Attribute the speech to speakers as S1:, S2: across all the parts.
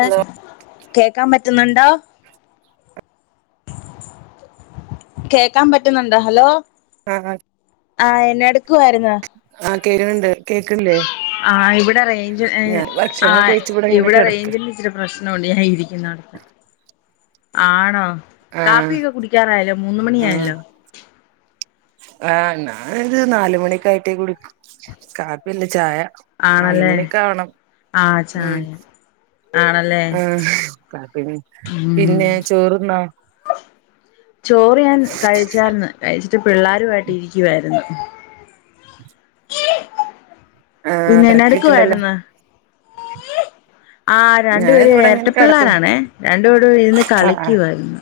S1: ഏ
S2: ഹലോ
S1: കേക്കാൻ പറ്റ്ന്ന്ണ്ടോ? കേക്കാൻ പറ്റ്ന്ന്ണ്ടോ ഹലോ
S2: ആഹ് ആ
S1: ആഹ് എന്നാട് ക്കുവായിര്ന്നു
S2: ആ കേൾക്കണണ്ട് കേക്കണില്ലേ
S1: ആ ഇവിടെ റേഞ്ച് ഏ
S2: ഞാൻ
S1: ആ
S2: ഭക്ഷണം കഴിച്ച് ഇങ്ങനെ
S1: ഇവിടെ
S2: കിടക്ക
S1: റേഞ്ചിന്റെ ഇച്ചിരി പ്രശ്നൊണ്ട് ഞാൻ ഇരിക്ക്‌ന്നോട്ത്ത്. ആണോ?
S2: ആഹ്
S1: കാപ്പിയൊക്കെ കുടിക്കാനായല്ലോ മൂന്ന്
S2: ആഹ്
S1: മണിയായല്ലോ?
S2: ആഹ് ഞാനൊര് നാല്മണിക്കെആയിട്ടേ കുടിക്കു കാപ്പിയല്ല ചായ
S1: ആണല്ലേ
S2: നാല്മണിയൊക്കെ ആവണം
S1: ആ
S2: ഉം
S1: ചായ ആണല്ലേ
S2: ഉം കാപ്പിയന്നി
S1: ഉം
S2: പിന്നെ ചോറ്ന്നാേ
S1: ചോറ് ഞാൻ കഴിച്ചാര്ന്ന് കഴിച്ചിട്ട് പിള്ളേരുവായിട്ടിരിക്കുവായ്ര്ന്നു.
S2: ആഹ്
S1: പിന്നെ എന്നാ
S2: തിരക്കൊക്കെണ്ടല്ലോ
S1: എടുക്കുവായ്ര്ന്ന്? ആ രണ്ട്
S2: ഞാനിത്
S1: പേരും
S2: ഇവിടെ ഇങ്ങനെ കിടക്ക
S1: എരട്ടപ്പിള്ളാരാണേ രണ്ട്പേരൂടെ ഇര്ന്ന് കളിക്കുവാര്ന്നു.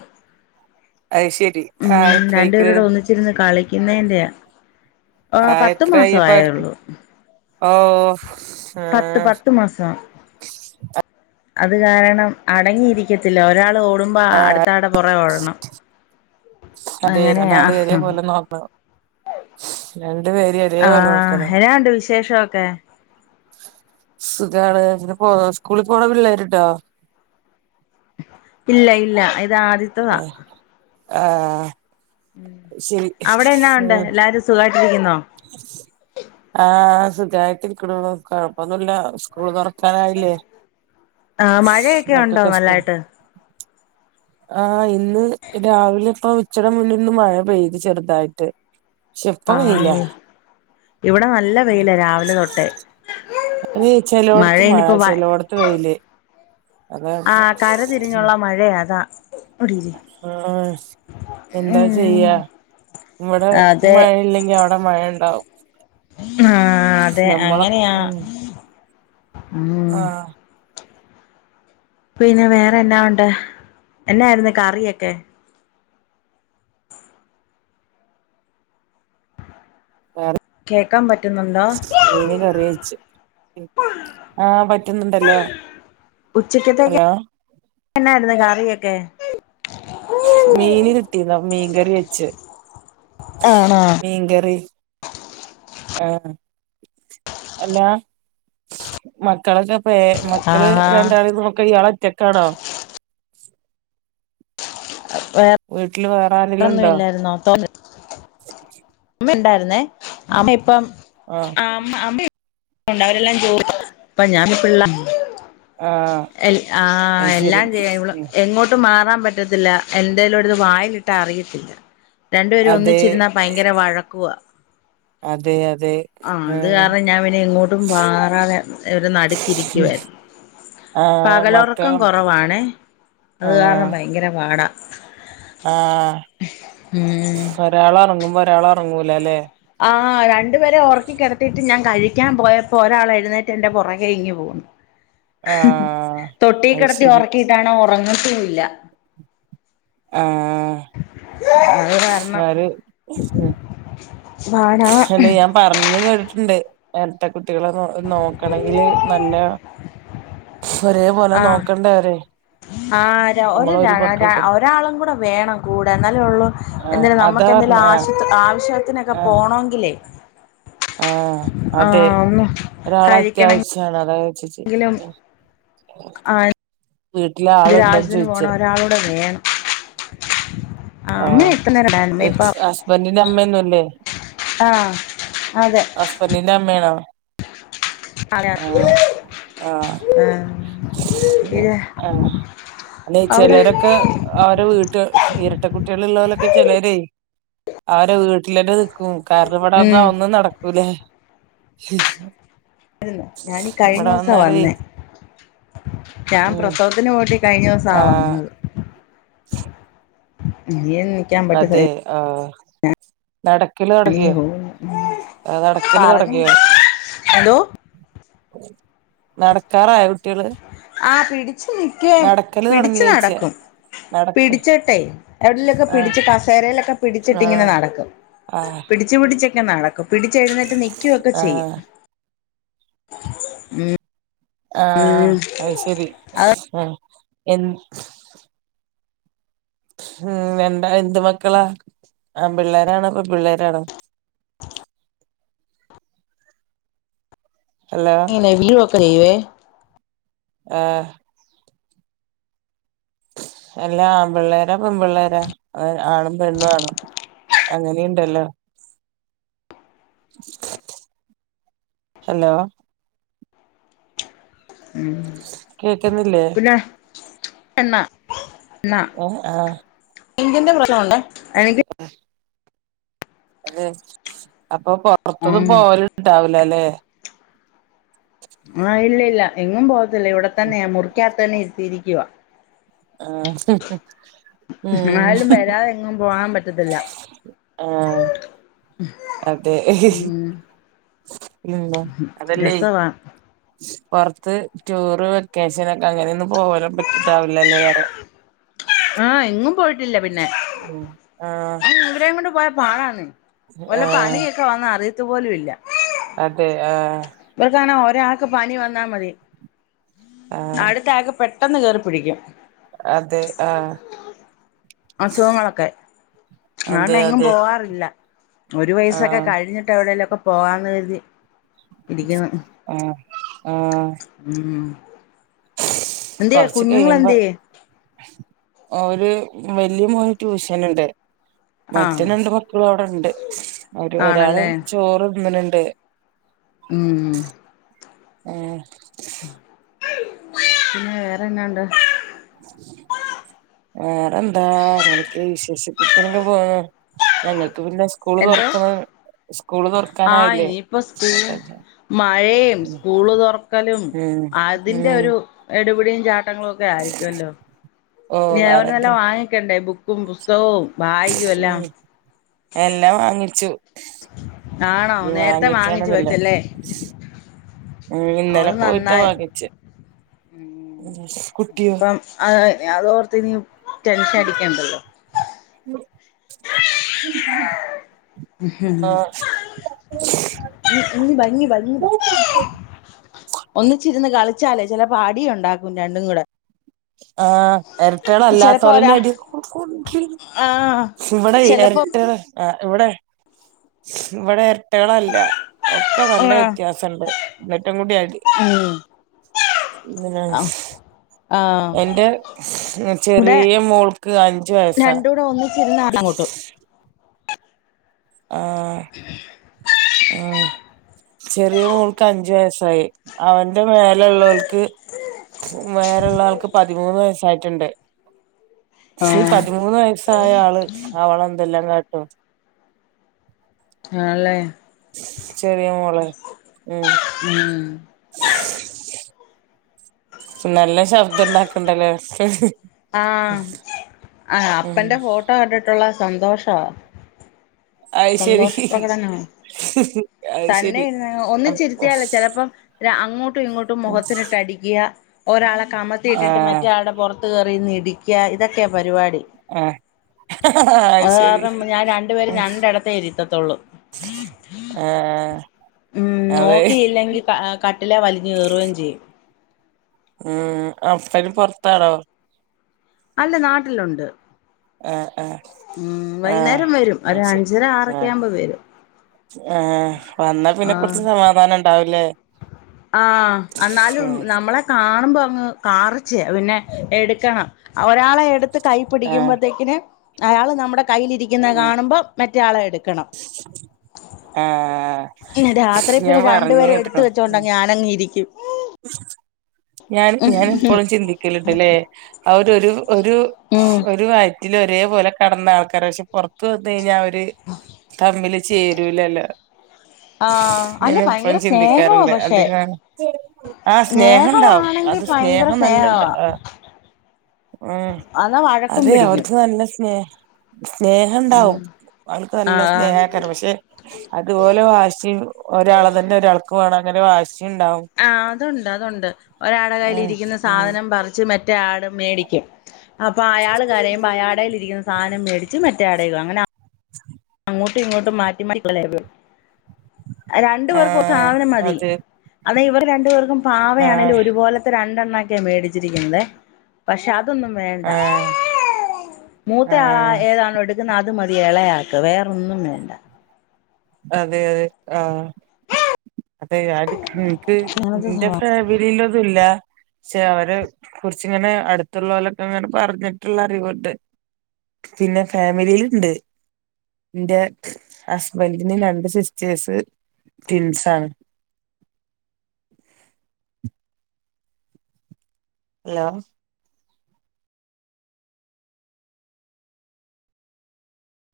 S2: അയ്ശരിരആഹ് എത്രയ്ക്ക്ണ്
S1: ന്നെന്റെയാ ആ പത്ത് മാസ
S2: എത്രയായിപ്പ
S1: ആയേ
S2: അവർക്ക്
S1: ഉള്ളൂ
S2: ഓഹ് ഉം
S1: മാസം അത് കാരണം അടങ്ങിയിരിക്കത്തില്ല ഒരാള് ഓ ടുമ്പ അടുത്താൾടെ പൊറകെ ഓടണം.
S2: അതെ
S1: അങ്ങനെയാ
S2: രണ്ടാളെയും ഒരേ പോലെ നോക്കണം [unintelligible] ഒരേ പോലെ നോക്കണം
S1: ആഹ് എന്നാണ്ട് വിശേഷൊക്കെ?
S2: [unintelligible] സ്കൂളി പോണ പിള്ളേര്ണ്ടോ
S1: ഇല്ല ഇല്ല. ഇ താദ്യത്തതാ
S2: ആഹ്
S1: ഉം അവിടെന്നാ ഉണ്ട് എല്ലാരും സുഖായി
S2: ആ സുഖായത്തിരിക്കുണു കുഴപ്പൊന്നല്ല സ്കൂള് തുറക്കാനായില്ലേ
S1: ആ മഴയൊക്കെ ഉണ്ടോ നല്ലായിട്ട്
S2: ആ ഇന്ന് രാവിലെ ഇപ്പൊ ഉച്ചടെ മുന്ന് ഇന്ന് മഴ പെയ്ത് ചെറ്തായിട്ട് ശെപ്പ
S1: ആ
S2: വെയില
S1: ഇവിടെ നല്ല വെയില രാവിലെ തൊട്ടേ
S2: തേ ചെലോടത്ത് മഴ
S1: ഇനിയിപ്പോ വ
S2: ചെലോടത്ത് വെയില് അതാ
S1: ആ കരതിരിഞ്ഞുള്ള മഴയ അതാ
S2: ആ എന്താ ചെയ്യ
S1: ഉം
S2: ഇവിടെ
S1: അതെ
S2: മഴയില്ലെങ്കി അവിടെ മഴ ഇണ്ടാവും
S1: ആ അതെ അങ്ങനെയാ
S2: ഉം ആഹ്
S1: ഉം പിന്നെ വേറെ എന്നാ ഉണ്ട് എന്നായിരുന്നേ കറിയൊക്കെ
S2: കറി
S1: കേക്കാൻ പറ്റുന്നുണ്ടോ
S2: മീന് കറിവെച്ചു ആ പ റ്റുന്നുണ്ടല്ലോ
S1: ഉച്ചക്കേത്തക്ക എന്നായിര്ന്നു കറിയൊക്കെ
S2: മീന് കിട്ടീന്നു അപ്പൊ മീൻകറി വെച്ച്
S1: ആണോ
S2: മീൻകറി ആ അല്ല മക്കളൊക്കെ പ്പേ മക്കള്
S1: ആഹാ
S2: രണ്ടാളെ നോക്കാൻ ഇയാളൊറ്റക്കാണോ വീട്ട് ലോ വേറെ
S1: വേറൊന്നും
S2: ആരെല്ണ്ടോ
S1: ഉമ്മ ഉണ്ടായിരുന്നേ അമ്മ ഇപ്പം
S2: ആഹ്
S1: ആ അമ്മ ഇ ഉണ്ടവരെല്ലാം ജോവാ പ്പ ഞാൻപ്പ പിള്ള
S2: ആഹ്
S1: എൽ ആ
S2: അത് ശരി
S1: എല്ലാം ചെയ്യാം ഇവ
S2: ഉം.
S1: എങ്ങോട്ട് മാറാ പറ്റത്തില്ല എന്തേലുട്ത് വായിലിട്ടാ അറിയത്തില്ല രണ്ടുപേരും
S2: അതെ
S1: ഒന്നിച്ചിരുന്നാ ഭയങ്കര വഴക്കുവ
S2: അതെ അതെ
S1: ആ അത്
S2: ആഹ്
S1: കാരണം ഞാൻ പിന്നെ എങ്ങോട്ടും മാറാതെ ഇവരെ നടുക്കിരിക്കുവായിര്ന്ന്
S2: ആഹ്
S1: പകലൊറക്കം
S2: മക്കളും
S1: കൊറവാണേ അത് കാരണം ഭയങ്കര പാടാ
S2: ആ
S1: ഉം
S2: ഒരാളറങ്ങുമ്പോ ഒരാളൊറങ്ങൂല ല്ലലേ
S1: ആ രണ്ടുപേരെ ഒറക്കിക്കിടത്തിയിട്ട് ഞാൻ കഴിക്കാൻപോയപ്പോ ഒരാൾ എഴുന്നേറ്റ് എന്റെ പുറകെയിങ്ങുപോന്നു
S2: ആഹ് അത്
S1: തൊട്ടിയിൽകെടത്തി
S2: ശരി
S1: ഒറക്കിയിട്ടാണേ ഒറങ്ങത്തുല്ല
S2: ആഹ്
S1: അത് കാരണം
S2: ആര്.. ഉം..
S1: പാടാ
S2: എന്ന് ഞാൻ പറഞ്ഞുകേട്ടിട്ടുണ്ട്. എരട്ടകുട്ടികളെനോ.. നോക്കണമെങ്കിൽനല്ല..
S1: ആഹ്.. ആ.. ഒരു,
S2: നമ്മള് മക്കൾ തന്നെ
S1: ഒരാളും കൂടെ വേണം കൂടെ എന്നല്ലേയുള്ളൂ.
S2: ആഹ്
S1: എന്തിന്
S2: അതാ പറഞ്ഞ
S1: നമുക്കെന്തേലും
S2: ആഹ്
S1: ആശു.. ആശ [unintelligible] അതിനൊക്കെ പോണമെങ്കിലേ..
S2: ആ.. അതെ
S1: ആഹ് ഒന്ന്
S2: ഒരാൾ
S1: കഴിക്കണെങ്കിലും
S2: അത്യാവശ്യണ്. അതായത്, വീട്ടില്
S1: ത്
S2: ആളുണ്ടോന്ന് ചോയിച്ചേ
S1: രാജ്യത്തിന്പോണം ഒരാളൂടെ വേണം. ആഹ്
S2: ആ
S1: അമ്മ എത്ര നേരം ഉണ്ടായിരുന്നു അമ്മ
S2: ഹസ്, ഹസ്ബൻറിന്റെ അമ്മയൊന്നുമില്ലേ.
S1: ആ
S2: ഹസ്ബന്റിന്റെ അമ്മയാണോ?
S1: അതെ
S2: ആ..
S1: ആഹ്
S2: ആ..
S1: ഇത്
S2: ആ.. അല്ലേ
S1: അവിടെ
S2: ചിലരൊക്കെ അവരെ വീട്ടൽ ഇരട്ടകുട്ടികൾ ഉള്ളവരൊക്കെ ചിലരേ. അവരെ വീട്
S1: ഉം
S2: [unintelligible] നടക്കൂലേ,
S1: ആ.. ഞാൻ കഴിഞ്ഞ ദിവസവാവന്നേ ഞാൻ
S2: ഉം
S1: പ്രസവത്തിന് പോയിട്ട്. കഴിഞ്ഞ ദിവസവാ
S2: ആഹ്
S1: വന്നത്. എണീക്കാൻ പറ്റുന്നെ
S2: നടക്കില് തുടങ്ങിയോ?
S1: പോകുന്നു
S2: അ.. ആ.. നടക്കല്
S1: പറഞ്ഞ്
S2: തുടങ്ങിയോ?
S1: എന്തോ
S2: നടക്കാറായോ? കുട്ടികള്
S1: ആ, പിടിച്ചു നിക്കയും
S2: നടക്കല് തൊടങ്ങിയോയ്ച്ച
S1: പിടച്ചനടക്കും.
S2: നടത്ത
S1: പിടിച്ചിട്ടേ എവിടെലൊക്കെ
S2: ആഹ്
S1: പിടിച്ച്, കസേരയിലൊക്കെ. പിടിച്ചിട്ടിങ്ങനെ
S2: ആഹ്
S1: നടക്കും
S2: ആഹ്
S1: പിടിച്ച് പിടി ടിച്ചൊക്കെ നടക്കും. പിടിച്ചെഴുന്നേറ്റ് നിക്കുവൊക്കെ ചെയ്യും.
S2: ആഹ്
S1: മ്
S2: ആ അത് ശെരി ആ എൻ ഉം എന്താ എന്ത് മക്കളാ ആമ്പിള്ളേരാണോ പെമ്പിള്ളേരാണോ ഹലോ
S1: [unintelligible]
S2: ആ എല്ലാ ആമ്പിള്ളേരാ പെമ്പിള്ളേരാ ആണും പെണ്ണും ആണ് അങ്ങനെയുണ്ടല്ലോ. ഹലോ
S1: ഉം
S2: കേക്കുന്നില്ലേ
S1: പിന്നെ എണ്ണ
S2: ഉം ആ
S1: എന്തിൻ്റെ [unintelligible] അതിൻ്റെ
S2: [unintelligible] അപ്പൊ പ്പൊർ റത്തൊന്നും
S1: ഉം
S2: പോൽ ണ്ടാ വൂലലേ
S1: ആ ഇല്ലില്ല ല്ല എങ്ങും പോകത് ല്ല ഇവിടത്തന്നെയാ മുറിക്കാത്തന്നെ ഇരുതീരി ലീവ.
S2: ആ
S1: ആര്ലും വരാതെങ്ങും പൂവാൻ പറ്റ
S2: ആ അതെ
S1: ഉം
S2: അതല്ലേ
S1: രസവാ
S2: പൊറത്ത് റ്റൂറ് വെക്കേഷനൊക്കെ അങ്ങനൊന്നും പോവല് പറ്റ് ണ്ടാവില്ലല്ലേ റെ
S1: ആ എങ്ങും പോയിട്ട് ല്ലപിന്നെ
S2: ഉം ആഹ്
S1: ഇവരേംകൊണ്ട് പോയ പാടാൺ വല്ല
S2: ആഹ്
S1: പണിയൊക്കെ വന്ന അറി പോലുമില്ല.
S2: അതെ ആ
S1: ഇവക്കാണെ [unintelligible] രാക്ക് പനി വന്നാ മതി
S2: ആഹ്
S1: അടുത്താകപ്പെട് പെട്ടെന്ന് കേറി പിടിക്കും
S2: അതെ ആഹ്
S1: അസുഖങ്ങളൊക്കെ
S2: അതെ
S1: അതോണ്ട് എങ്ങും
S2: അതെ
S1: പോവാറില്ല ഒരു വയസൊക്കെ
S2: ആഹ്
S1: കഴിഞ്ഞിട്ട് എവിടേലൊക്കെ പോവാന്ന് കരുതി ഇരിക്ക്ന്ന്.
S2: ആ ആ
S1: എന്ത്യെ കുഞ്ഞുങ്ങളെന്ത്യെ?
S2: ഓര് വല്യേ മോന് ട്യൂഷനുണ്ട് മറ്റേ
S1: ആഹ്
S2: രണ്ട് മക്കളും അവിടെണ്ട് അവര് ഒരാള്
S1: ആണല്ലേ
S2: ചോറ്ന്ന്ണ് ണ്ട്
S1: ഉം
S2: ഏ
S1: പിന്നെ വേറെന്നാ ണ്ട്
S2: വേറെന്താ അങ്ങനൊക്കെ വിശേഷിക്ക [unintelligible] പോയോ ഞങ്ങൾ
S1: എന്തോ
S2: സ്കൂള്
S1: ആ
S2: തുറക്കാനായില്ലേ
S1: ഇയിപ്പോ സ്കൂളും മഴേം
S2: ഉം
S1: സ്കൂള് തുറക്കലും അതിന്റെ
S2: ഉം
S1: ഒരു എ ഇവിടെയും ജാ [unintelligible] ങ്ങളൊക്കെ ആയിരിക്കൊല്ലോ
S2: ഓഹ് അതന്നെ
S1: [unintelligible] വാങ്ങിക്കണ്ടേ ബുക്ക് ബുക്കും പുസ്തകവും ബാഗും എല്ലാം.
S2: ഉം
S1: ആണോ
S2: ഇ
S1: നേരത്തെ വാങ്ങിച്ചു
S2: വാങ്ങിക്കാനോന്നില്ല
S1: വെച്ചല്ലേ
S2: ഇന്നലെ
S1: അത്
S2: പോയിട്ടാ
S1: നന്നായി
S2: വാങ്ങിച്ച് കുട്
S1: ഇപ്പം [unintelligible] അതോർത്തിനിയും- ടെൻഷൻ അടിക്കെണ്ടല്ലോ?
S2: ആഹ്
S1: ഇ ഭംഗി ഭംഗി ഒന്നിച്ചിരുന്ന കാലത്തി ലാണേ ചെലപ്പോ അടി ഒണ്ടാക്കും രണ്ടും കൂടെ-
S2: ആഹ് എരട്ടള
S1: ചിലപ്പോ
S2: അല്ലാത്തവരന്നെ
S1: ഒരാ
S2: അടി
S1: ആഹ്
S2: ഇവിടെ
S1: ചിലപ്പം
S2: ഇരട്ടകൾ- ഇവിടെ ഇവിടെ ഇരട്ടകളല്ല- ഒക്കെ നല്ല
S1: ആഹ്
S2: വ്യത്യാസുണ്ട് എന്നിട്ടും കൂടിയായിട്ട്
S1: ഉം ആഹ്
S2: [unintelligible]
S1: ആഹ്
S2: എന്റെ
S1: ഇവിടെ
S2: ചെറിയ മോൾക്ക് അഞ്ചു വയസ്സാ
S1: രണ്ടൂടെ ഒന്നിച്ചിരുന്ന് അടി കൂട്ടും
S2: ആ ആ ചെറിയ മോൾക്ക് അഞ്ചു വയസായി അവന്റെ മേലുള്ളക്ക് വേറെുള്ള ആൾക്ക് പതിമൂന്ന് വയസ്സ് യിട്ടുണ്ട് ഈ
S1: ആഹ്
S2: പതിമൂന്ന് വയസ്സായ ആള് അവള എന്തെല്ലാം കാ ട്ടും [unintelligible]
S1: ആണ് ആല്ലേ
S2: ചെറിയ മോളെ-
S1: ഉം
S2: നല്ല ശബ്ദംണ്ടാക്കണ്ടല്ലോ
S1: ആഹ ആ
S2: ഉം
S1: അപ്പന്റെ ഫോട്ടോ കണ്ടിട്ടുള്ള സന്തോഷമാ
S2: അത് ശരി
S1: സന്തോഷപ്രകടനമാണ്
S2: അത്
S1: തന്നെ
S2: ശരി അം
S1: ഒന്നിച്ചിരുത്തിയാല ചിലപ്പോം അങ്ങോട്ടും ഇങ്ങോട്ടും
S2: ഉം
S1: മുഖത്തി ഇട്ട് അടിക്കുക- ഒരാളെ കമത്തി ഇട്ടിട്ട്
S2: ആഹ്
S1: മറ്റയാളുടെ പുറത്ത് കയറി നിന്ന് - നിയിക്കുക ഇതൊക്കെ പരിപാടി
S2: ആഹ് ഹ് ഹ ഹാ അയ്‌ ശരി അ
S1: ത്തരിത്ത ത്തുള്ളൂ
S2: ആഹ്
S1: ഉം
S2: അതെ
S1: നോക്കിയില്ലെങ്കിൽ കട്ടില വലിഞ് കേറയും ചെയ്യും
S2: മം അപ്പന് പൊറത്തണൊ
S1: അല്ല നാട്ടിലുണ്ട്
S2: അ
S1: ഉം
S2: അ
S1: വൈകുന്നേരം വരും ഒരു
S2: ആശരി
S1: അഞ്ചര
S2: ആ
S1: ആറൊക്കെ ആവുമ്പോ വരും
S2: ആ വന്നാ പിന്നെ കുറച്ച് സമാധാനം ഉണ്ടാവൂല്ലേ
S1: ആ എന്നാലും നമ്മളെ കാ- കാണുമ്പോ അങ്ങ് കാറച്ച പിന്നെ എടുക്കണം ഒരാളെ എടുത്ത് കൈ
S2: ആഹ്
S1: പിടിക്കുമ്പോഴത്തേക്കിന്- അയാള് നമ്മുടെ- കയ്യിലിരിക്കിന്നത്
S2: ഉം
S1: കാണുമ്പോം മറ്റയാളെ എടുക്കണം
S2: ആഹ്
S1: പിന്നെ രാത്രി
S2: ഞാൻ
S1: പിന്നെ രണ്ട്
S2: പറഞ്ഞ്
S1: പേരെ ടുത്ത്
S2: കേട്ട്ക്ക്ണ് ഉം
S1: വെച്ചോണ്ട ഞാനങ്ങ്- ഇരിക്കും
S2: [unintelligible] ഞാൻ ഞാൻ ഞാനപ്പോളും ചിന്തിക്കലണ്ട്ല്ലേ അവര് ഒരു ഒരു
S1: ഉം
S2: വയസ - വയറ്റിൽ ഒരേപലെ കടന്ന ആൾക്കാര പക്ഷെ പുറത്ത് വന് കഴിഞ്ഞാൽ- കറങ്ങിൽ ചേരൂലല്ലോ
S1: ആഹ്
S2: ഞാൻ
S1: അല്ല
S2: ഇപ്പഴും
S1: ഭയങ്കര സ്നേഹവാ
S2: ചിന്തിക്കാറ്ണ്ട്
S1: പക്ഷെ
S2: അധിക- ആ സ്നേഹം ണ്ടാവും
S1: സ്നേഹവാണെങ്കി
S2: അത്
S1: ഭയങ്കര
S2: സ്നേഹം നല്ലണ്ട
S1: സ്നേഹവാ
S2: ആ
S1: എന്നാ വഴക്കും
S2: അതെ
S1: പിടിക്കും
S2: അവർക്ക് നല്ല സ്നേഹ സ്നേഹം ണ്ടാവും
S1: ഉം
S2: ആൾക്ക് നല്ല
S1: ആഹ്
S2: സ്നേഹക്കാരം പക്ഷെ അതുപോലെ വാഷിം ഒരാളാതന്നെ ഒരാ ക്ക്‌ വേണം അങ്ങെനെ വാശി മം ണ്ടാവും
S1: ആഹ് അതുണ്ട് അതുണ്ട് ഒരാട കയ്ൽ ഇരിക്കുന്ന
S2: ഉം
S1: സാധനം പറിച്ച് മേ മറ്റ ആട് മേടിക്കും അപ്പൊ അയാള് കാരയുമ്പ അയാടൽ ഇരിക്കുന്ന സാധനം മേടിച്ച് മറ്റേട അങ്ങന ഇങ്ങോട്ടും ഇങ്ങോട്ടും മാറ്റി മ [unintelligible] രണ്ടു
S2: ആ
S1: പേർക്കും ഒരു സാധനം മതി
S2: അത്
S1: അതെ ഇവർ രണ്ടു പർക്കു
S2: ആ
S1: പാവയാണെലും ഒരുപോലത്തെ [unintelligible] മേടിച്ചിരിക്കുന്നത് പക്ഷെ അതൊന്നും വേണ്ട
S2: ആഹ്
S1: മൂത്ത ആള്
S2: ആഹ്
S1: ഏതാണോ എടുക്കുന്ന അത് മതി എളയാ വേറൊന്നും വേണ്ട
S2: അതെ അതെ ആ അതെ [unintelligible]
S1: അങ്ങനത്തെ
S2: എന്റെ
S1: സ്വഭാവ
S2: ഫാമിലിയില്ലാത്തില്ല പക്ഷെ അവരെ കുറച്ചിങ്ങനെ അടുത്തുള്ളവലൊക്കെ ഇങ്ങനെ പറഞ്ഞിട്ടുള്ള അറിവുണ്ട് പിന്നെ ഫാമിലിയിലിണ്ട് എന്റെ ഹസ് വലിതിന് രണ്ട് സിസ്റ്റേഴസ് ട്വിൻസാണ് ഹലോ